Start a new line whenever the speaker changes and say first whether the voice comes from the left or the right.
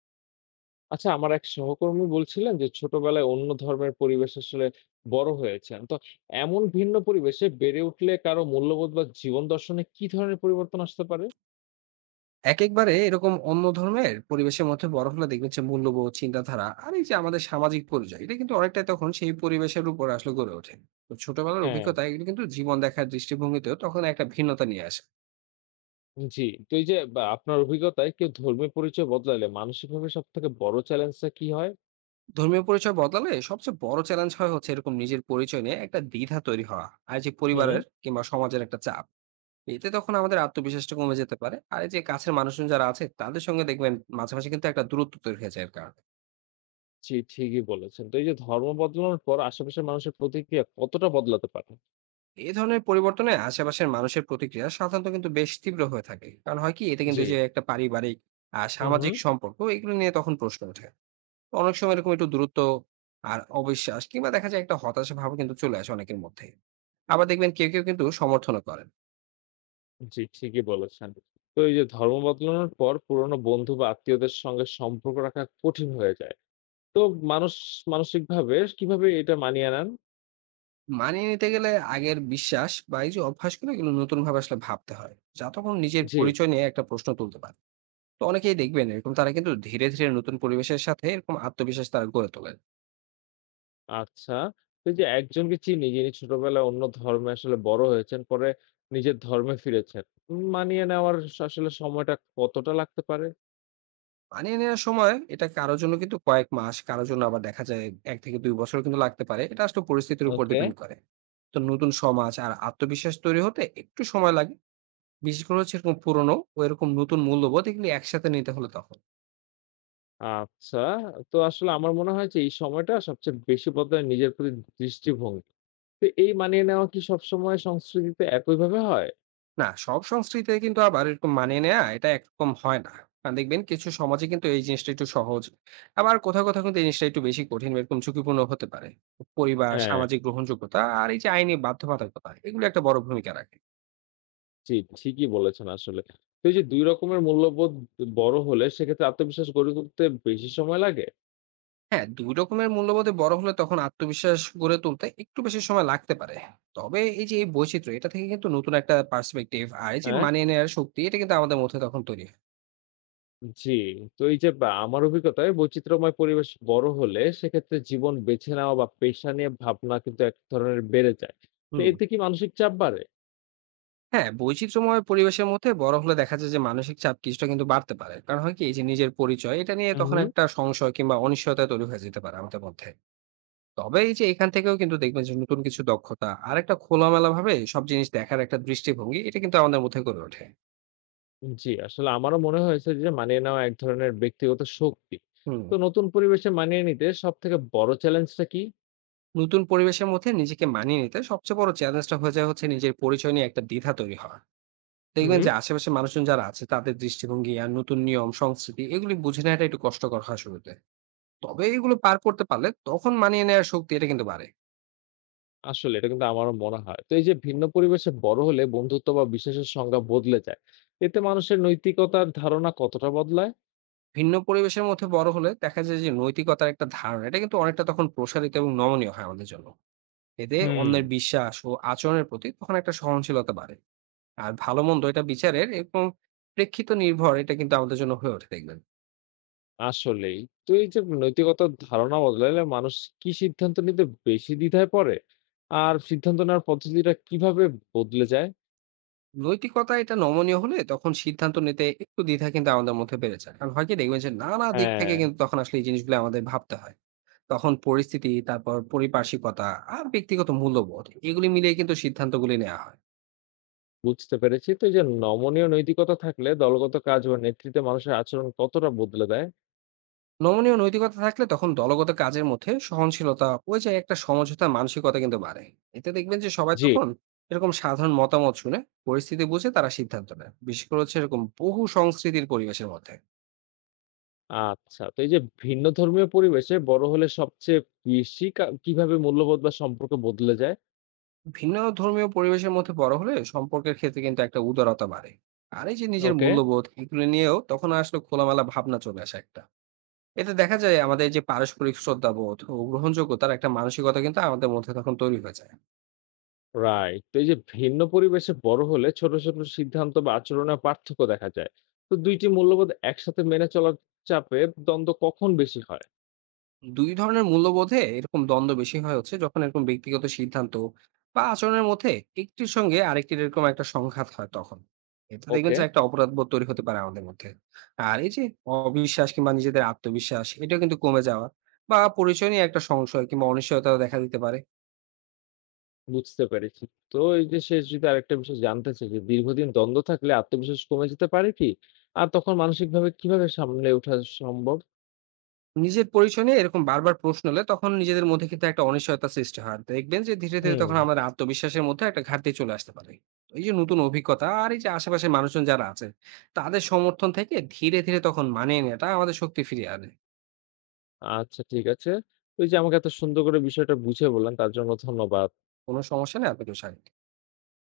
left: আচ্ছা, আমার এক সহকর্মী বলছিলেন যে ছোটবেলায় অন্য ধর্মের পরিবেশ আসলে বড় হয়েছেন তো। এমন ভিন্ন পরিবেশে বেড়ে উঠলে কারো মূল্যবোধ বা জীবন দর্শনে কি ধরনের পরিবর্তন আসতে পারে?
right: একেকবারে এরকম অন্য ধর্মের পরিবেশের মধ্যে বড় হলে দেখবেন যে মূল্যবোধ, চিন্তাধারা আর এই যে আমাদের সামাজিক পরিচয় এটা কিন্তু অনেকটাই তখন সেই পরিবেশের উপর আসলে গড়ে ওঠে। তো ছোটবেলার
left: হ্যাঁ।
right: অভিজ্ঞতা এগুলো কিন্তু জীবন দেখার দৃষ্টিভঙ্গিতেও তখন একটা ভিন্নতা নিয়ে আসে।
left: জি। তো এই যে বা আপনার অভিজ্ঞতায় কেউ ধর্মীয় পরিচয় বদলালে মানসিকভাবে সব থেকে বড় চ্যালেঞ্জটা কি হয়?
right: ধর্মীয় পরিচয় বদলালে সবচেয়ে বড় চ্যালেঞ্জ হয় হচ্ছে এরকম নিজের পরিচয় নিয়ে একটা দ্বিধা তৈরি হওয়া। আর যে
left: হুম।
right: পরিবারের কিংবা সমাজের একটা চাপ। এতে তখন আমাদের আত্মবিশ্বাসটা কমে যেতে পারে। আর এই যে কাছের মানুষজন যারা আছে তাদের সঙ্গে দেখবেন মাঝে মাঝে কিন্তু একটা দূরত্ব তৈরি হয়ে যায় এর কারণে।
left: জি, ঠিকই বলেছেন। তো এই যে ধর্ম বদলানোর পর আশেপাশের মানুষের প্রতিক্রিয়া কতটা বদলাতে পারে?
right: এই ধরনের পরিবর্তনে আশেপাশের মানুষের প্রতিক্রিয়া সাধারণত কিন্তু বেশ তীব্র হয়ে থাকে, কারণ হয় কি এতে কিন্তু
left: জি।
right: যে একটা পারিবারিক আর
left: হুম
right: সামাজিক
left: হুম।
right: সম্পর্ক এগুলো নিয়ে তখন প্রশ্ন ওঠে। তো অনেক সময় এরকম একটু দূরত্ব আর অবিশ্বাস কিংবা দেখা যায় একটা হতাশা ভাব কিন্তু চলে আসে অনেকের মধ্যে। আবার দেখবেন কেউ কেউ কিন্তু সমর্থনও করেন।
left: জি, ঠিকই বলেছেন। তো এই যে ধর্ম বদলানোর পর পুরনো বন্ধু বা আত্মীয়দের সঙ্গে সম্পর্ক রাখা কঠিন হয়ে যায়। তো মানুষ মানসিকভাবে কিভাবে এটা মানিয়ে নেন?
right: মানিয়ে নিতে গেলে আগের বিশ্বাস বা এই যে অভ্যাসগুলো এগুলো নতুন ভাবে আসলে ভাবতে হয়, যা তখন নিজের
left: জি।
right: পরিচয় নিয়ে একটা প্রশ্ন তুলতে পারে। তো অনেকেই দেখবেন এরকম তারা কিন্তু ধীরে ধীরে নতুন পরিবেশের সাথে এরকম আত্মবিশ্বাস তারা গড়ে তোলেন।
left: আচ্ছা। তো এই যে একজনকে চিনি যিনি ছোটবেলায় অন্য ধর্মে আসলে বড় হয়েছেন, পরে নিজের ধর্মে ফিরেছেন। মানিয়ে নেওয়ার আসলে সময়টা কতটা লাগতে পারে?
right: মানিয়ে নেওয়ার সময় এটা কারো জন্য কিন্তু কয়েক মাস, কারো জন্য আবার দেখা যায় ১ থেকে ২ বছরও কিন্তু লাগতে পারে। এটা আসলে পরিস্থিতির উপর
left: ওকে।
right: ডিপেন্ড করে। তো নতুন সমাজ আর আত্মবিশ্বাস তৈরি হতে একটু সময় লাগে। বিশেষ করে হচ্ছে এরকম পুরনো ও এরকম নতুন মূল্যবোধ এগুলি একসাথে নিতে হলে তখন।
left: আচ্ছা। তো আসলে আমার মনে হয় যে এই সময়টা সবচেয়ে বেশি বদলায় নিজের প্রতি দৃষ্টিভঙ্গি। তো এই মানিয়ে নেওয়া কি সবসময় সংস্কৃতিতে একইভাবে হয়?
right: না, সব সংস্কৃতিতে কিন্তু আবার এরকম মানিয়ে নেয়া এটা একরকম হয় না। কারণ দেখবেন কিছু সমাজে কিন্তু এই জিনিসটা একটু সহজ। আবার কোথাও কোথাও কিন্তু এই জিনিসটা একটু বেশি কঠিন বা এরকম ঝুঁকিপূর্ণ হতে পারে। পরিবার,
left: হ্যাঁ,
right: সামাজিক গ্রহণযোগ্যতা আর এই যে আইনি বাধ্যবাধকতা এগুলো একটা বড় ভূমিকা রাখে।
left: জি, ঠিকই বলেছেন আসলে। তো এই যে ২ রকমের মূল্যবোধ বড় হলে সেক্ষেত্রে আত্মবিশ্বাস গড়ে তুলতে বেশি সময় লাগে?
right: হ্যাঁ, ২ রকমের মূল্যবোধে বড় হলে তখন আত্মবিশ্বাস গড়ে তুলতে একটু বেশি সময় লাগতে পারে। তবে এই যে এই বৈচিত্র্য এটা থেকে কিন্তু নতুন একটা পার্সপেক্টিভ আর এই যে
left: হ্যাঁ?
right: মানিয়ে নেওয়ার শক্তি এটা কিন্তু আমাদের মধ্যে তখন তৈরি হয়।
left: জি। তো এই যে বা আমার অভিজ্ঞতায় বৈচিত্র্যময় পরিবেশ বড় হলে সেক্ষেত্রে জীবন বেছে নেওয়া বা পেশা নিয়ে ভাবনা কিন্তু এক ধরনের বেড়ে যায়। তো
right: হুম।
left: এতে কি মানসিক চাপ বাড়ে?
right: হ্যাঁ, বৈচিত্র্যময় পরিবেশের মধ্যে বড় হলে দেখা যায় যে মানসিক চাপ কিছুটা কিন্তু বাড়তে পারে। কারণ হয় কি এই যে নিজের পরিচয় এটা নিয়ে তখন
left: উহু।
right: একটা সংশয় কিংবা অনিশ্চয়তা তৈরি হয়ে যেতে পারে আমাদের মধ্যে। তবে এই যে এখান থেকেও কিন্তু দেখবেন যে নতুন কিছু দক্ষতা আর একটা খোলামেলাভাবে সব জিনিস দেখার একটা দৃষ্টিভঙ্গি এটা কিন্তু আমাদের মধ্যে গড়ে ওঠে।
left: জি, আসলে আমারও মনে হয়েছে যে মানিয়ে নেওয়া এক ধরনের ব্যক্তিগত শক্তি।
right: হুম।
left: তো নতুন পরিবেশে মানিয়ে নিতে সবথেকে বড় চ্যালেঞ্জটা কি?
right: নতুন পরিবেশের মধ্যে নিজেকে মানিয়ে নিতে সবচেয়ে বড় চ্যালেঞ্জটা হয়ে যায় হচ্ছে নিজের পরিচয় নিয়ে একটা দ্বিধা তৈরি হওয়া। দেখবেন যে
left: হু।
right: আশেপাশে মানুষজন যারা আছে তাদের দৃষ্টিভঙ্গি আর নতুন নিয়ম সংস্কৃতি এগুলি বুঝে নেওয়াটা একটু কষ্টকর হয় শুরুতে। তবে এগুলো পার করতে পারলে তখন মানিয়ে নেওয়ার শক্তি এটা কিন্তু বাড়ে।
left: আসলে এটা কিন্তু আমারও মনে হয়। তো এই যে ভিন্ন পরিবেশে বড় হলে বন্ধুত্ব বা বিশ্বাসের সংজ্ঞা বদলে যায়। এতে মানুষের নৈতিকতার ধারণা কতটা বদলায়?
right: ভিন্ন পরিবেশের মধ্যে বড় হলে দেখা যায় যে নৈতিকতার একটা ধারণা এটা কিন্তু অনেকটা তখন প্রসারিত এবং নমনীয় হয় আমাদের জন্য। এতে
left: হুম।
right: অন্যের বিশ্বাস ও আচরণের প্রতি তখন একটা সহনশীলতা বাড়ে। আর ভালো মন্দ এটা বিচারের এবং প্রেক্ষিত নির্ভর এটা কিন্তু আমাদের জন্য হয়ে ওঠে দেখবেন।
left: আসলেই। তো এই যে নৈতিকতার ধারণা বদলালে মানুষ কি সিদ্ধান্ত নিতে বেশি দ্বিধায় পড়ে? আর সিদ্ধান্ত নেওয়ার পদ্ধতিটা কিভাবে বদলে যায়?
right: নৈতিকতা এটা নমনীয় হলে তখন সিদ্ধান্ত নিতে একটু দ্বিধা কিন্তু আমাদের মধ্যে বেড়ে যায়। কারণ হয় কি দেখবেন যে নানা দিক থেকে
left: হ্যাঁ।
right: কিন্তু তখন আসলে এই জিনিসগুলো আমাদের ভাবতে হয়। তখন পরিস্থিতি, তারপর পরিপার্শ্বিকতা আর ব্যক্তিগত মূল্যবোধ এগুলি মিলিয়ে কিন্তু সিদ্ধান্তগুলি নেওয়া হয়।
left: বুঝতে পেরেছি। তো এই যে নমনীয় নৈতিকতা থাকলে দলগত কাজ বা নেতৃত্বে মানুষের আচরণ কতটা বদলে দেয়?
right: নমনীয় নৈতিকতা থাকলে তখন দলগত কাজের মধ্যে সহনশীলতা, ওই যে একটা সমঝোতার মানসিকতা কিন্তু বাড়ে। এতে দেখবেন যে সবাই
left: জি।
right: তখন এরকম সাধারণ মতামত শুনে পরিস্থিতি বুঝে তারা সিদ্ধান্ত নেয়। বিশেষ করে হচ্ছে এরকম বহু সংস্কৃতির পরিবেশের মধ্যে।
left: আচ্ছা। তো এই যে ভিন্ন ধর্মীয় পরিবেশে বড় হলে সবচেয়ে বেশি কিভাবে মূল্যবোধ বা সম্পর্ক বদলে যায়?
right: ভিন্ন ধর্মীয় পরিবেশের মধ্যে বড় হলে সম্পর্কের ক্ষেত্রে কিন্তু একটা উদারতা বাড়ে। আর এই যে নিজের
left: ওকে।
right: মূল্যবোধ এগুলো নিয়েও তখন আসলে খোলামেলা ভাবনা চলে আসে একটা। এতে দেখা যায় আমাদের যে পারস্পরিক শ্রদ্ধাবোধ ও গ্রহণযোগ্যতার একটা মানসিকতা কিন্তু আমাদের মধ্যে তখন তৈরি হয়ে যায়।
left: রাইট। তো এই যে ভিন্ন পরিবেশে বড় হলে ছোট, ছোট সিদ্ধান্ত বা আচরণে পার্থক্য দেখা যায়। তো ২ টি মূল্যবোধ একসাথে মেনে চলার চাপে দ্বন্দ্ব কখন বেশি হয়?
right: দুই ধরনের মূল্যবোধে এরকম দ্বন্দ্ব বেশি হয় হচ্ছে যখন এরকম ব্যক্তিগত সিদ্ধান্ত বা আচরণের মধ্যে একটির সঙ্গে আরেকটির এরকম একটা সংঘাত হয় তখন। এতে দেখবেন
left: ওকে।
right: যে একটা অপরাধবোধ তৈরি হতে পারে আমাদের মধ্যে। আর এই যে অবিশ্বাস কিংবা নিজেদের আত্মবিশ্বাস এটা কিন্তু কমে যাওয়া বা পরিচয় নিয়ে একটা সংশয় কিংবা অনিশ্চয়তা দেখা দিতে পারে।
left: বুঝতে পেরেছি। তো এই যে শেষ যদি আরেকটা বিষয় জানতে চাই যে দীর্ঘদিন দ্বন্দ্ব থাকলে আত্মবিশ্বাস কমে যেতে পারে কি? আর তখন মানসিকভাবে কিভাবে সামলে ওঠা সম্ভব?
right: নিজের পরিচয় নিয়ে এরকম বারবার প্রশ্ন হলে তখন নিজেদের মধ্যে কিন্তু একটা অনিশ্চয়তা সৃষ্টি হয়। দেখবেন যে ধীরে ধীরে
left: হুম।
right: তখন আমাদের আত্মবিশ্বাসের মধ্যে একটা ঘাটতি চলে আসতে পারে। তো এই যে নতুন অভিজ্ঞতা আর এই যে আশেপাশের মানুষজন যারা আছে, তাদের সমর্থন থেকে ধীরে ধীরে তখন মানিয়ে নেয়াটা আমাদের শক্তি ফিরিয়ে আনে।
left: আচ্ছা, ঠিক আছে। ওই যে আমাকে এত সুন্দর করে বিষয়টা বুঝিয়ে বললেন, তার জন্য ধন্যবাদ।
right: কোন সমস্যা নেই, আপনাকেও স্বাগত।